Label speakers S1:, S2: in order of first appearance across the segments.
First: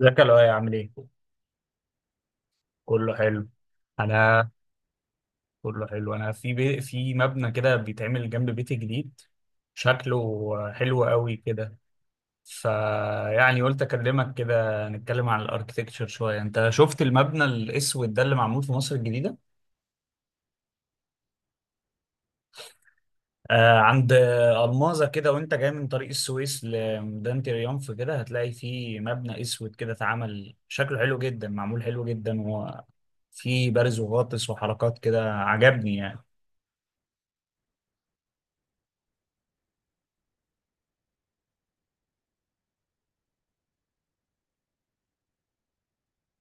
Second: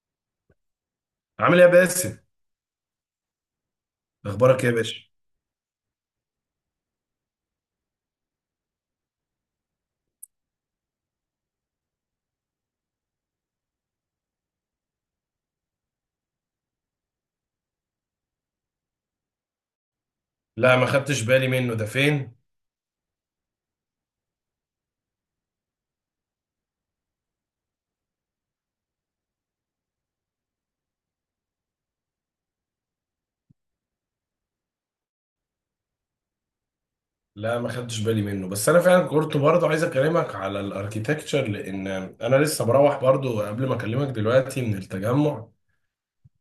S1: ازيك يا لؤي عامل ايه؟
S2: عامل ايه يا باسم؟
S1: كله حلو. انا
S2: اخبارك ايه يا باشا؟
S1: كله حلو. انا في في مبنى كده بيتعمل جنب بيتي جديد، شكله حلو قوي كده. فيعني قلت اكلمك كده نتكلم عن الاركتكتشر شويه. انت شفت المبنى الاسود ده اللي معمول في مصر الجديده؟
S2: لا ما خدتش بالي منه، ده فين؟
S1: آه، عند الماظه كده، وانت جاي من طريق السويس لميدان تريومف كده هتلاقي فيه مبنى اسود كده اتعمل، شكله حلو جدا، معمول حلو جدا، وفيه بارز وغاطس وحركات كده عجبني.
S2: لا ما خدتش بالي منه، بس انا فعلا كنت برضه عايز اكلمك على الاركيتكتشر، لان انا لسه مروح برضه قبل ما اكلمك دلوقتي من التجمع،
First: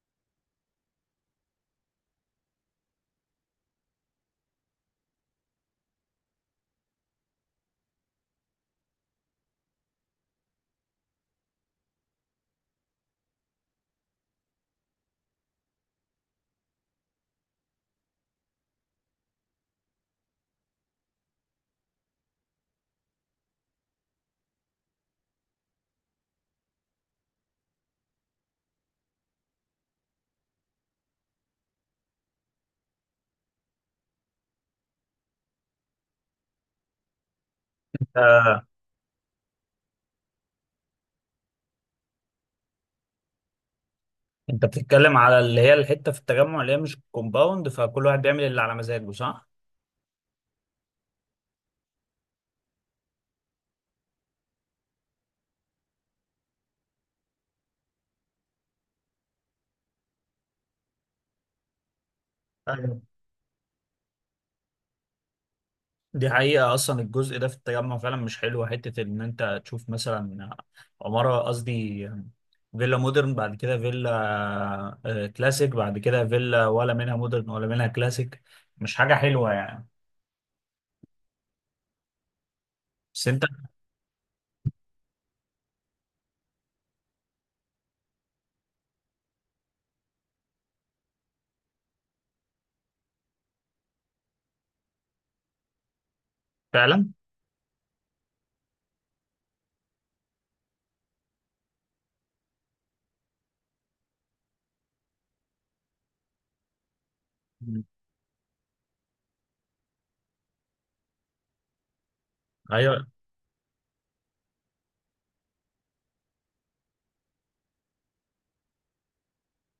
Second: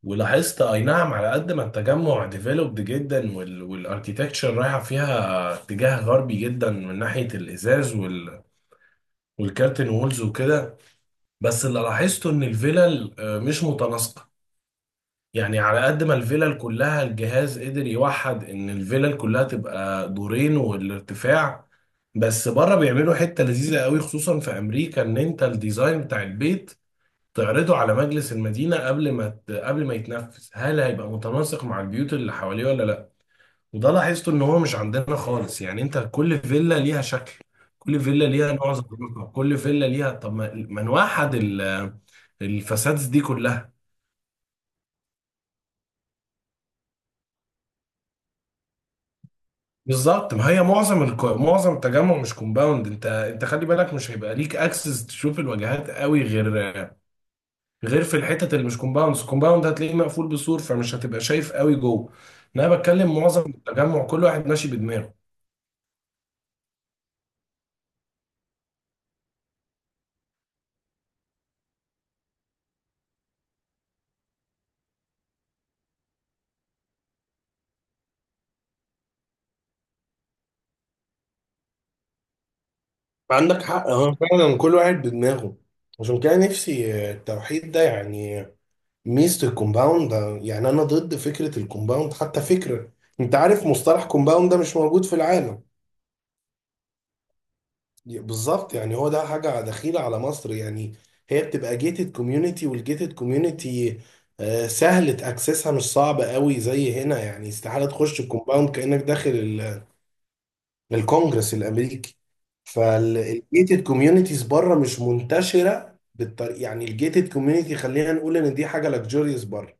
S2: ولاحظت اي نعم على قد ما التجمع ديفلوبد جدا والاركيتكتشر رايحه فيها اتجاه غربي جدا، من ناحيه الازاز والكارتن وولز وكده. بس اللي لاحظته ان الفيلل مش متناسقه. يعني على قد ما الفيلل كلها الجهاز قدر يوحد ان الفيلل كلها تبقى دورين والارتفاع، بس بره بيعملوا حتة لذيذة قوي خصوصا في امريكا، ان انت الديزاين بتاع البيت تعرضه على مجلس المدينة قبل ما يتنفذ، هل هيبقى متناسق مع البيوت اللي حواليه ولا لا. وده لاحظته ان هو مش عندنا خالص، يعني انت كل فيلا ليها شكل، كل فيلا ليها
S1: يعني
S2: نوع زخرفة، كل فيلا ليها، طب ما نوحد الفسادس دي كلها.
S1: انت بتتكلم على اللي هي الحته في التجمع اللي هي مش كومباوند، فكل واحد بيعمل اللي على مزاجه صح؟
S2: بالظبط، ما هي معظم التجمع مش كومباوند، انت خلي بالك مش هيبقى ليك اكسس تشوف الواجهات قوي، غير في الحتت اللي مش كومباوند. الكومباوند هتلاقيه مقفول بسور، فمش هتبقى شايف قوي جوه. انا
S1: ايوه،
S2: بتكلم معظم التجمع كل واحد ماشي بدماغه.
S1: دي حقيقة. أصلا الجزء ده في التجمع فعلا مش حلو، حتة إن أنت تشوف مثلا عمارة قصدي فيلا مودرن، بعد كده فيلا كلاسيك، بعد كده فيلا ولا منها مودرن ولا منها كلاسيك. مش حاجة حلوة يعني. بس أنت
S2: عندك حق، اه فعلا كل واحد بدماغه. عشان كده نفسي التوحيد ده، يعني ميزة الكومباوند ده. يعني أنا ضد فكرة الكومباوند، حتى فكرة، أنت عارف مصطلح كومباوند ده مش موجود في العالم.
S1: فعلا.
S2: بالظبط، يعني هو ده حاجة دخيلة على مصر يعني. هي بتبقى جيتد كوميونتي، والجيتد كوميونتي سهل تأكسسها، مش صعب قوي زي هنا، يعني
S1: مم.
S2: استحالة تخش الكومباوند كأنك داخل الكونجرس الأمريكي.
S1: أيوه.
S2: فالجيتد كوميونيتيز بره مش منتشرة بالطريقة، يعني الجيتد كوميونتي خلينا نقول إن دي حاجة لكجوريوس بره.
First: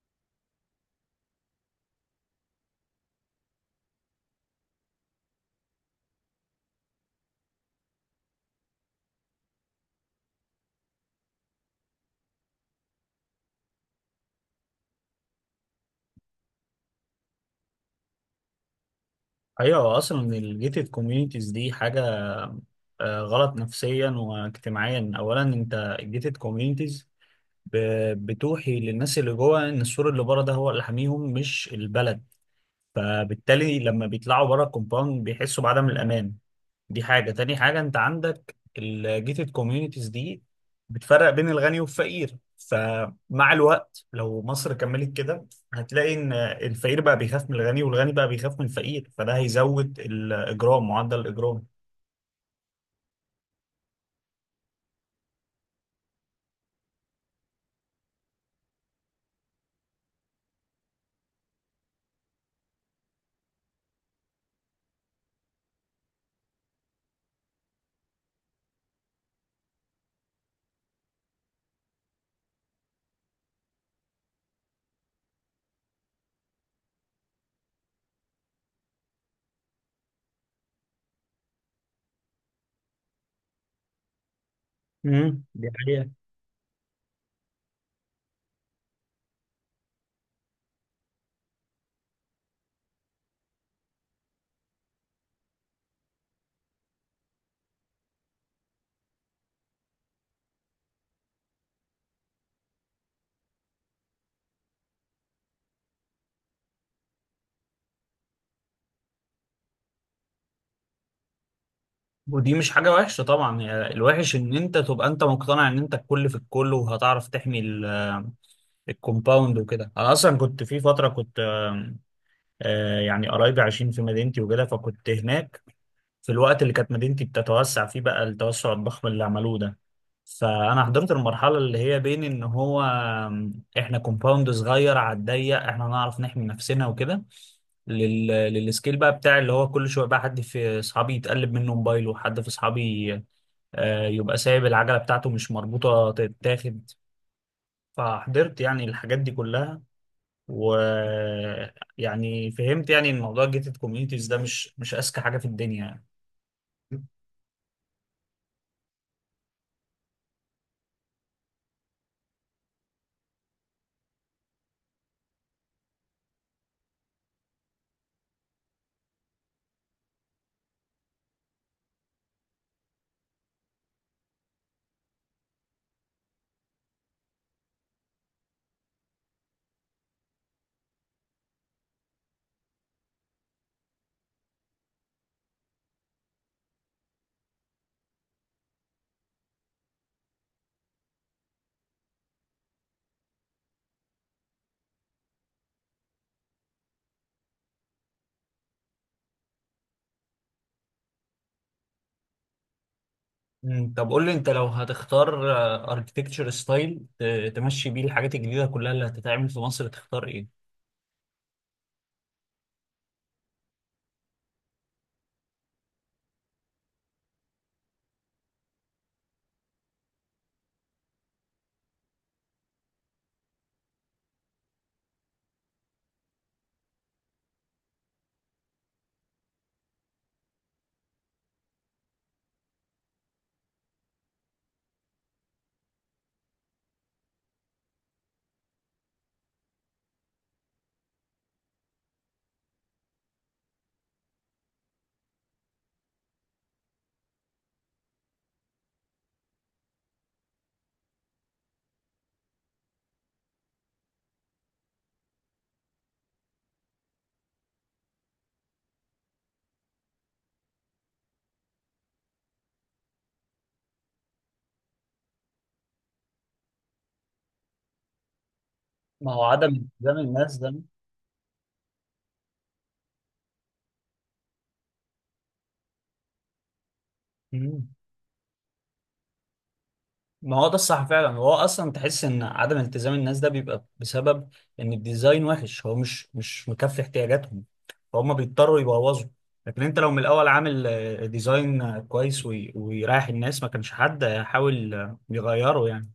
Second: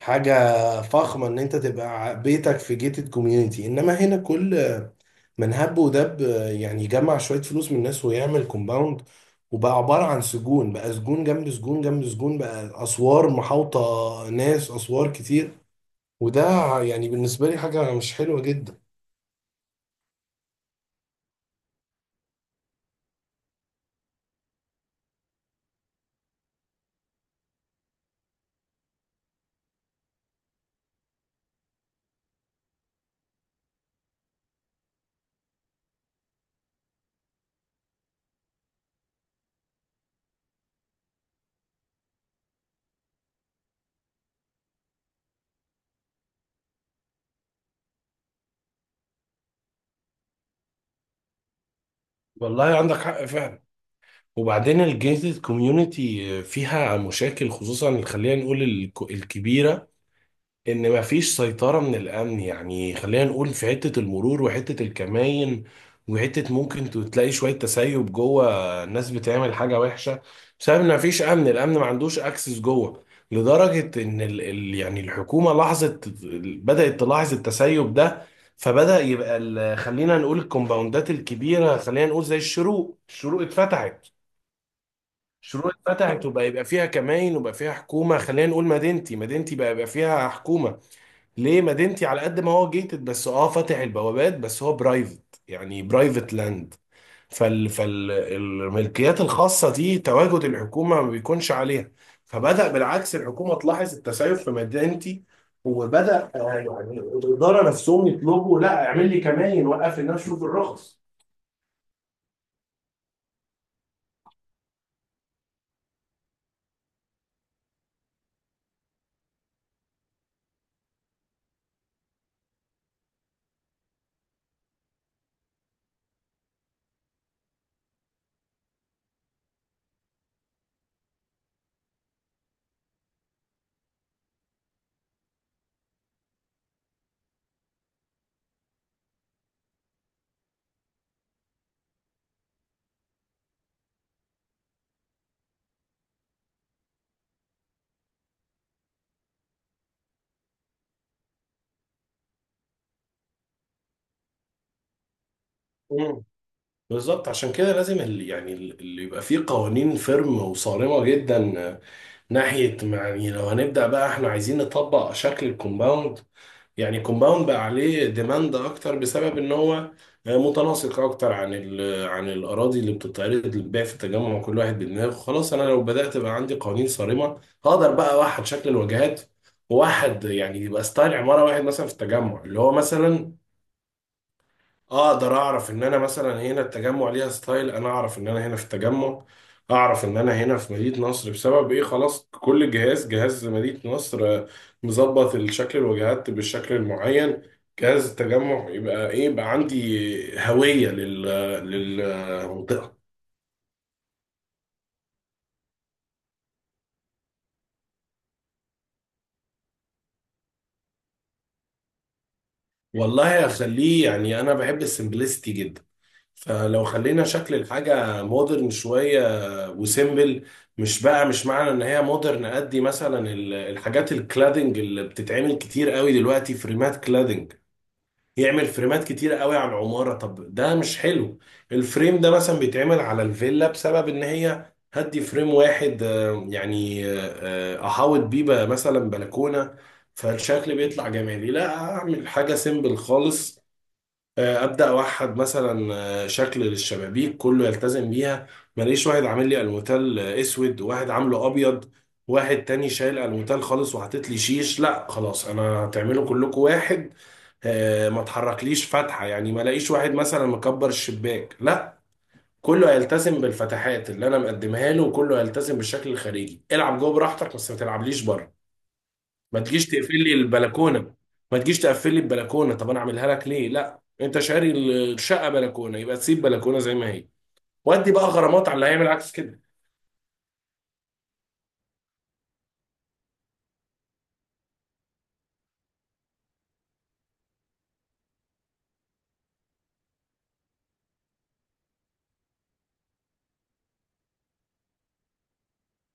S2: حاجة فخمة ان انت تبقى بيتك في جيتد كوميونيتي، انما هنا كل من هب ودب يعني يجمع شوية فلوس من الناس ويعمل كومباوند. وبقى عبارة عن سجون، بقى سجون جنب سجون جنب سجون، بقى اسوار محاوطة ناس، اسوار كتير. وده يعني بالنسبة لي حاجة مش حلوة جدا.
S1: أيوه، أصلا الجيتد كوميونيتيز دي حاجة غلط نفسيا واجتماعيا. أولا أنت الجيتد كوميونيتيز بتوحي للناس اللي جوه ان السور اللي بره ده هو اللي حاميهم مش البلد، فبالتالي لما بيطلعوا بره الكومباوند بيحسوا بعدم الامان. دي حاجه، تاني حاجه انت عندك الجيتد كوميونيتيز دي بتفرق بين الغني والفقير، فمع الوقت لو مصر كملت كده هتلاقي ان الفقير بقى بيخاف من الغني والغني بقى بيخاف من الفقير، فده هيزود الاجرام، معدل الاجرام.
S2: والله عندك حق فعلا. وبعدين الجيتد كوميونيتي فيها مشاكل، خصوصا خلينا نقول الكبيرة، ان مفيش سيطرة من الامن، يعني خلينا نقول في حتة المرور وحتة الكماين، وحتة ممكن تلاقي شوية تسيب جوه، الناس بتعمل حاجة وحشة بسبب ان مفيش امن. الامن ما عندوش اكسس جوه، لدرجة ان ال يعني الحكومة لاحظت، بدأت تلاحظ التسيب ده. فبدأ يبقى خلينا نقول الكومباوندات الكبيرة، خلينا نقول زي الشروق.
S1: امم، دي
S2: الشروق
S1: حقيقة.
S2: اتفتحت وبقى يبقى فيها كماين وبقى فيها حكومة. خلينا نقول مدينتي، مدينتي بقى يبقى فيها حكومة. ليه؟ مدينتي على قد ما هو جيتد، بس اه فاتح البوابات، بس هو برايفت، يعني برايفت لاند. فالملكيات الخاصة دي تواجد الحكومة ما بيكونش عليها. فبدأ بالعكس الحكومة تلاحظ التسيب في مدينتي، وبدأ يعني الإدارة نفسهم يطلبوا، لا اعمل لي كمان، وقف لي الناس، شوف الرخص.
S1: ودي مش حاجة وحشة طبعا، يعني الوحش ان انت تبقى انت مقتنع ان انت الكل في الكل وهتعرف تحمي الكومباوند وكده. انا اصلا كنت في فترة كنت يعني قرايبي عايشين في مدينتي وكده، فكنت هناك في الوقت اللي كانت مدينتي بتتوسع فيه بقى التوسع الضخم اللي عملوه ده. فانا حضرت المرحلة اللي هي بين ان هو احنا كومباوند صغير على الضيق، احنا نعرف نحمي نفسنا وكده، للسكيل بقى بتاع اللي هو كل شويه بقى حد في اصحابي يتقلب منه موبايله، حد في اصحابي يبقى سايب العجلة بتاعته مش مربوطة تتاخد. فحضرت يعني الحاجات دي كلها، ويعني فهمت يعني إن موضوع الجيتد كوميونيتيز ده مش أذكى حاجة في الدنيا يعني.
S2: مم. بالظبط، عشان كده لازم يعني اللي يبقى فيه قوانين فيرم وصارمة جدا. ناحية يعني لو هنبدأ بقى احنا عايزين نطبق شكل الكومباوند. يعني كومباوند بقى عليه ديماند اكتر بسبب ان هو متناسق اكتر عن عن الاراضي اللي بتتعرض للبيع في التجمع، كل واحد بدماغه. خلاص انا لو بدات بقى عندي قوانين صارمه هقدر بقى اوحد شكل الواجهات واحد، يعني يبقى ستايل عماره واحد مثلا في التجمع اللي هو مثلا اقدر اعرف ان انا مثلا هنا التجمع ليها ستايل، انا اعرف ان انا هنا في التجمع، اعرف ان انا هنا في مدينة نصر بسبب ايه. خلاص كل جهاز، جهاز مدينة نصر مظبط الشكل الواجهات بالشكل المعين، جهاز التجمع يبقى ايه، يبقى عندي هوية للمنطقة.
S1: مم، طب قول لي انت لو هتختار اركتكتشر ستايل تمشي بيه الحاجات الجديدة كلها اللي هتتعمل في مصر، تختار ايه؟
S2: والله هخليه، يعني انا بحب السمبلسيتي جدا، فلو خلينا شكل الحاجة مودرن شوية وسيمبل. مش بقى مش معنى ان هي مودرن قد مثلا الحاجات الكلادنج اللي بتتعمل كتير قوي دلوقتي، فريمات كلادنج، يعمل فريمات كتير قوي على العمارة. طب ده مش حلو. الفريم ده مثلا بيتعمل على الفيلا بسبب ان هي هدي فريم واحد، احاوط بيه بقى مثلا بلكونة. فالشكل بيطلع جمالي. لا اعمل حاجة سيمبل خالص. ابدا اوحد مثلا شكل للشبابيك كله يلتزم بيها. ماليش واحد عامل لي الموتال اسود وواحد عامله ابيض، واحد تاني شايل الموتال خالص وحاطط لي شيش. لا خلاص، انا هتعملوا كلكم واحد. ما تحركليش فتحه، يعني ما الاقيش واحد مثلا مكبر الشباك. لا، كله هيلتزم بالفتحات اللي انا مقدمها له، وكله هيلتزم بالشكل الخارجي. العب جوه براحتك بس ما تلعبليش بره.
S1: ما هو
S2: ما
S1: عدم
S2: تجيش
S1: التزام
S2: تقفل لي
S1: الناس ده.
S2: البلكونه، ما تجيش تقفل لي البلكونه، طب انا اعملها لك ليه؟ لا انت شاري الشقه بلكونه، يبقى تسيب بلكونه زي ما هي.
S1: مم.
S2: ودي بقى غرامات على اللي هيعمل عكس كده.
S1: ما هو ده الصح فعلا. هو اصلا تحس ان عدم التزام الناس ده بيبقى بسبب ان الديزاين وحش، هو مش مكفي احتياجاتهم، فهم بيضطروا يبوظوا. لكن انت لو من الاول عامل ديزاين كويس ويريح الناس، ما كانش حد هيحاول يغيره يعني.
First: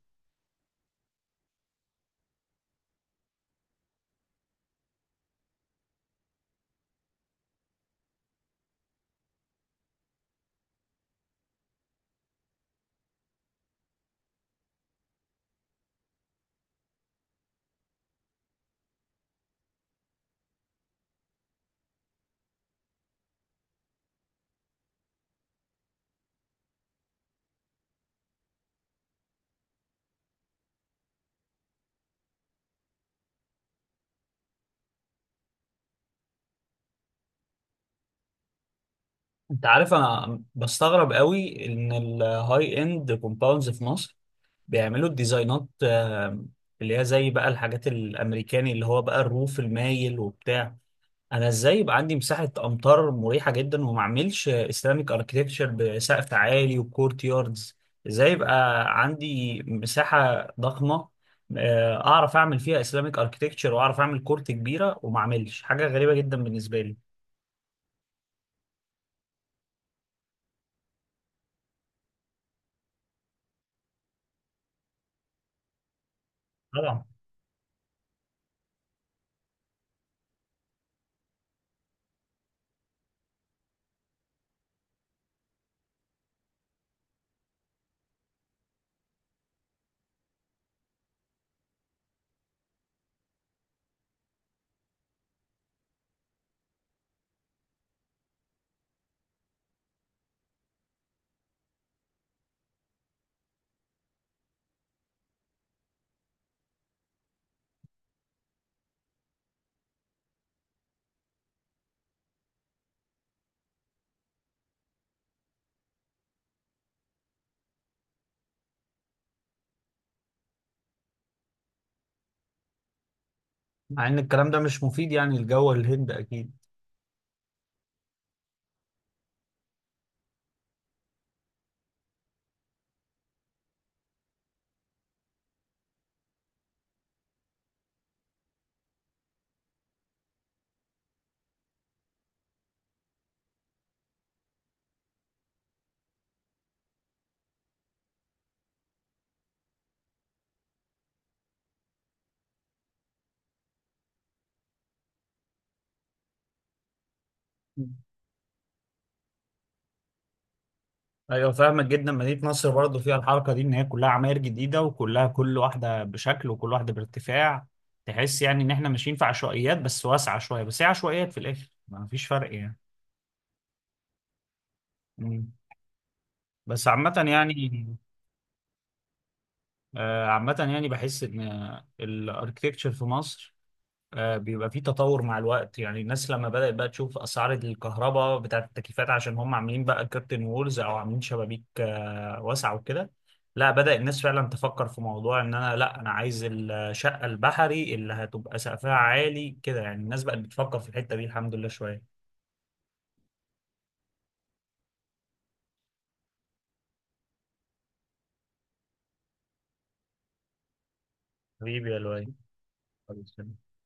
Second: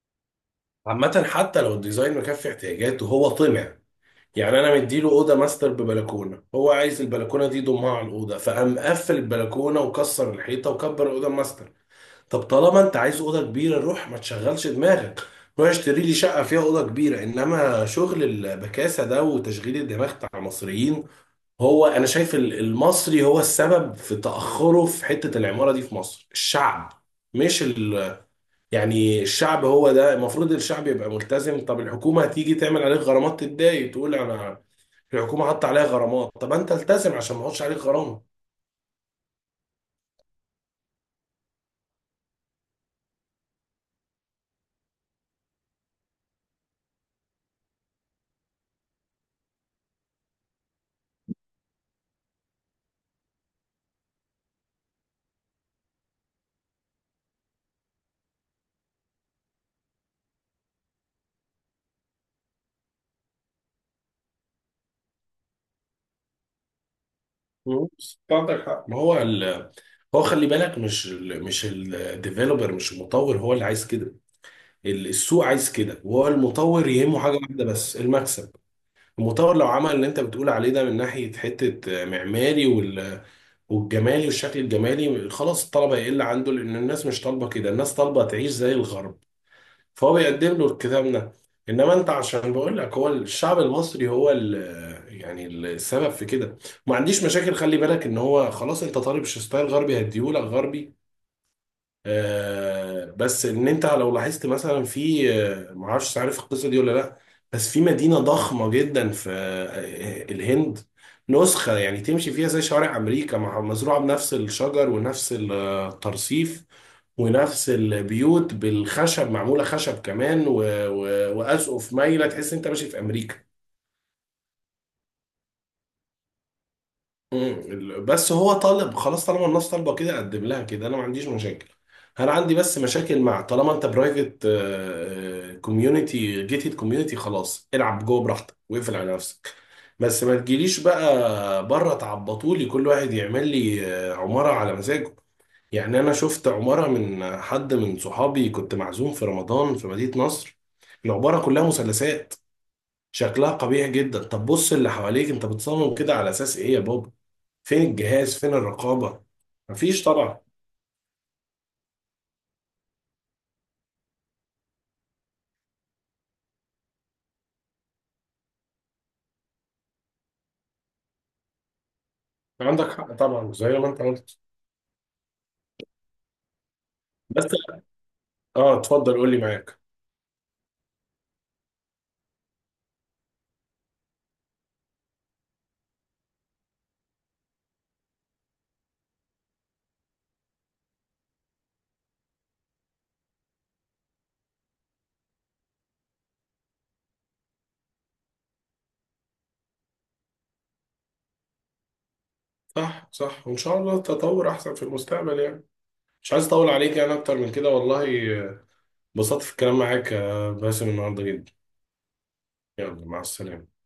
S2: عامه حتى لو الديزاين مكفي احتياجاته، هو طمع. يعني انا مديله اوضه ماستر ببلكونه، هو عايز البلكونه دي يضمها على الاوضه، فقام مقفل البلكونه وكسر الحيطه وكبر الاوضه ماستر. طب طالما انت عايز اوضه كبيره، روح ما تشغلش دماغك، روح اشتري لي شقه فيها اوضه كبيره، انما شغل البكاسه ده وتشغيل الدماغ بتاع المصريين. هو انا شايف المصري هو السبب في تاخره في حته العماره دي في مصر، الشعب، مش ال... يعني الشعب هو ده المفروض، الشعب يبقى ملتزم. طب الحكومه هتيجي تعمل عليك غرامات، تتضايق تقول انا الحكومه حاطه عليا غرامات. طب انت التزم عشان ما احطش عليك غرامه.
S1: انت عارف، انا بستغرب قوي ان الهاي اند كومباوندز في مصر بيعملوا الديزاينات اللي هي زي بقى الحاجات الامريكاني اللي هو بقى الروف المايل وبتاع. انا ازاي يبقى عندي مساحه امطار مريحه جدا وما اعملش اسلاميك اركتكتشر بسقف عالي وكورت ياردز؟ ازاي يبقى عندي مساحه ضخمه اعرف اعمل فيها اسلاميك اركتكتشر واعرف اعمل كورت كبيره وما اعملش حاجه غريبه جدا بالنسبه لي؟
S2: مم. عندك حق. ما هو ال... هو خلي بالك مش الديفيلوبر، مش المطور هو اللي عايز كده. السوق عايز كده، وهو المطور
S1: طبعا.
S2: يهمه حاجه واحده بس، المكسب. المطور لو عمل اللي انت بتقول عليه ده من ناحية حتة معماري والجمالي والشكل الجمالي، خلاص الطلبة هيقل عنده، لأن الناس مش طالبة كده، الناس طالبة تعيش زي الغرب، فهو بيقدم له الكتاب ده. إنما أنت عشان بقول لك هو الشعب المصري هو ال، يعني السبب في كده. ما عنديش مشاكل، خلي بالك إن هو خلاص أنت طالب ستايل غربي، هديهولك غربي. بس ان انت لو لاحظت مثلا في، معرفش عارف القصه دي ولا لا، بس في مدينه ضخمه جدا في الهند، نسخه يعني تمشي فيها زي شوارع امريكا، مزروعه بنفس الشجر ونفس الترصيف ونفس البيوت بالخشب، معموله خشب كمان واسقف مايله، تحس انت ماشي في امريكا.
S1: مع ان الكلام ده مش مفيد يعني لجو الهند اكيد.
S2: مم. بس هو طالب، خلاص طالما الناس طالبه كده اقدم لها كده، انا ما عنديش مشاكل. انا عندي بس مشاكل مع، طالما انت برايفت كوميونتي، جيتد كوميونتي، خلاص العب جوه براحتك واقفل على نفسك. بس ما تجيليش بقى بره تعبطولي كل واحد يعمل لي عماره على مزاجه. يعني انا شفت عماره من حد من صحابي كنت معزوم في رمضان في مدينه نصر، العباره كلها مثلثات، شكلها قبيح جدا. طب بص اللي حواليك، انت بتصمم كده على اساس ايه يا بابا؟ فين الجهاز؟ فين الرقابة؟ مفيش طبعا.
S1: ايوه، فاهمك جدا. مدينه نصر برضه فيها الحركه دي، ان هي كلها عماير جديده وكلها كل واحده بشكل وكل واحده بارتفاع. تحس يعني ان احنا ماشيين في عشوائيات بس واسعه شويه، بس هي عشوائيات في الاخر، ما فيش فرق يعني.
S2: عندك حق طبعا زي ما انت قلت.
S1: مم. بس عامه
S2: بس
S1: يعني.
S2: اه اتفضل قول لي، معاك.
S1: عامه يعني بحس ان الاركتكتشر في مصر بيبقى في تطور مع الوقت. يعني الناس لما بدأت بقى تشوف أسعار الكهرباء بتاعة التكييفات عشان هم عاملين بقى كيرتن وولز أو عاملين شبابيك واسعة وكده، لا، بدأ الناس فعلا تفكر في موضوع إن أنا لا، أنا عايز الشقة البحري اللي هتبقى سقفها عالي كده. يعني الناس بقت بتفكر في الحتة دي الحمد لله شوية.
S2: صح صح، وان شاء الله تطور احسن في المستقبل يعني. مش عايز اطول عليك يعني اكتر من كده والله. آه، انبسطت في الكلام معاك باسم النهارده جدا.
S1: حبيبي يا لؤي.
S2: يلا مع السلامة.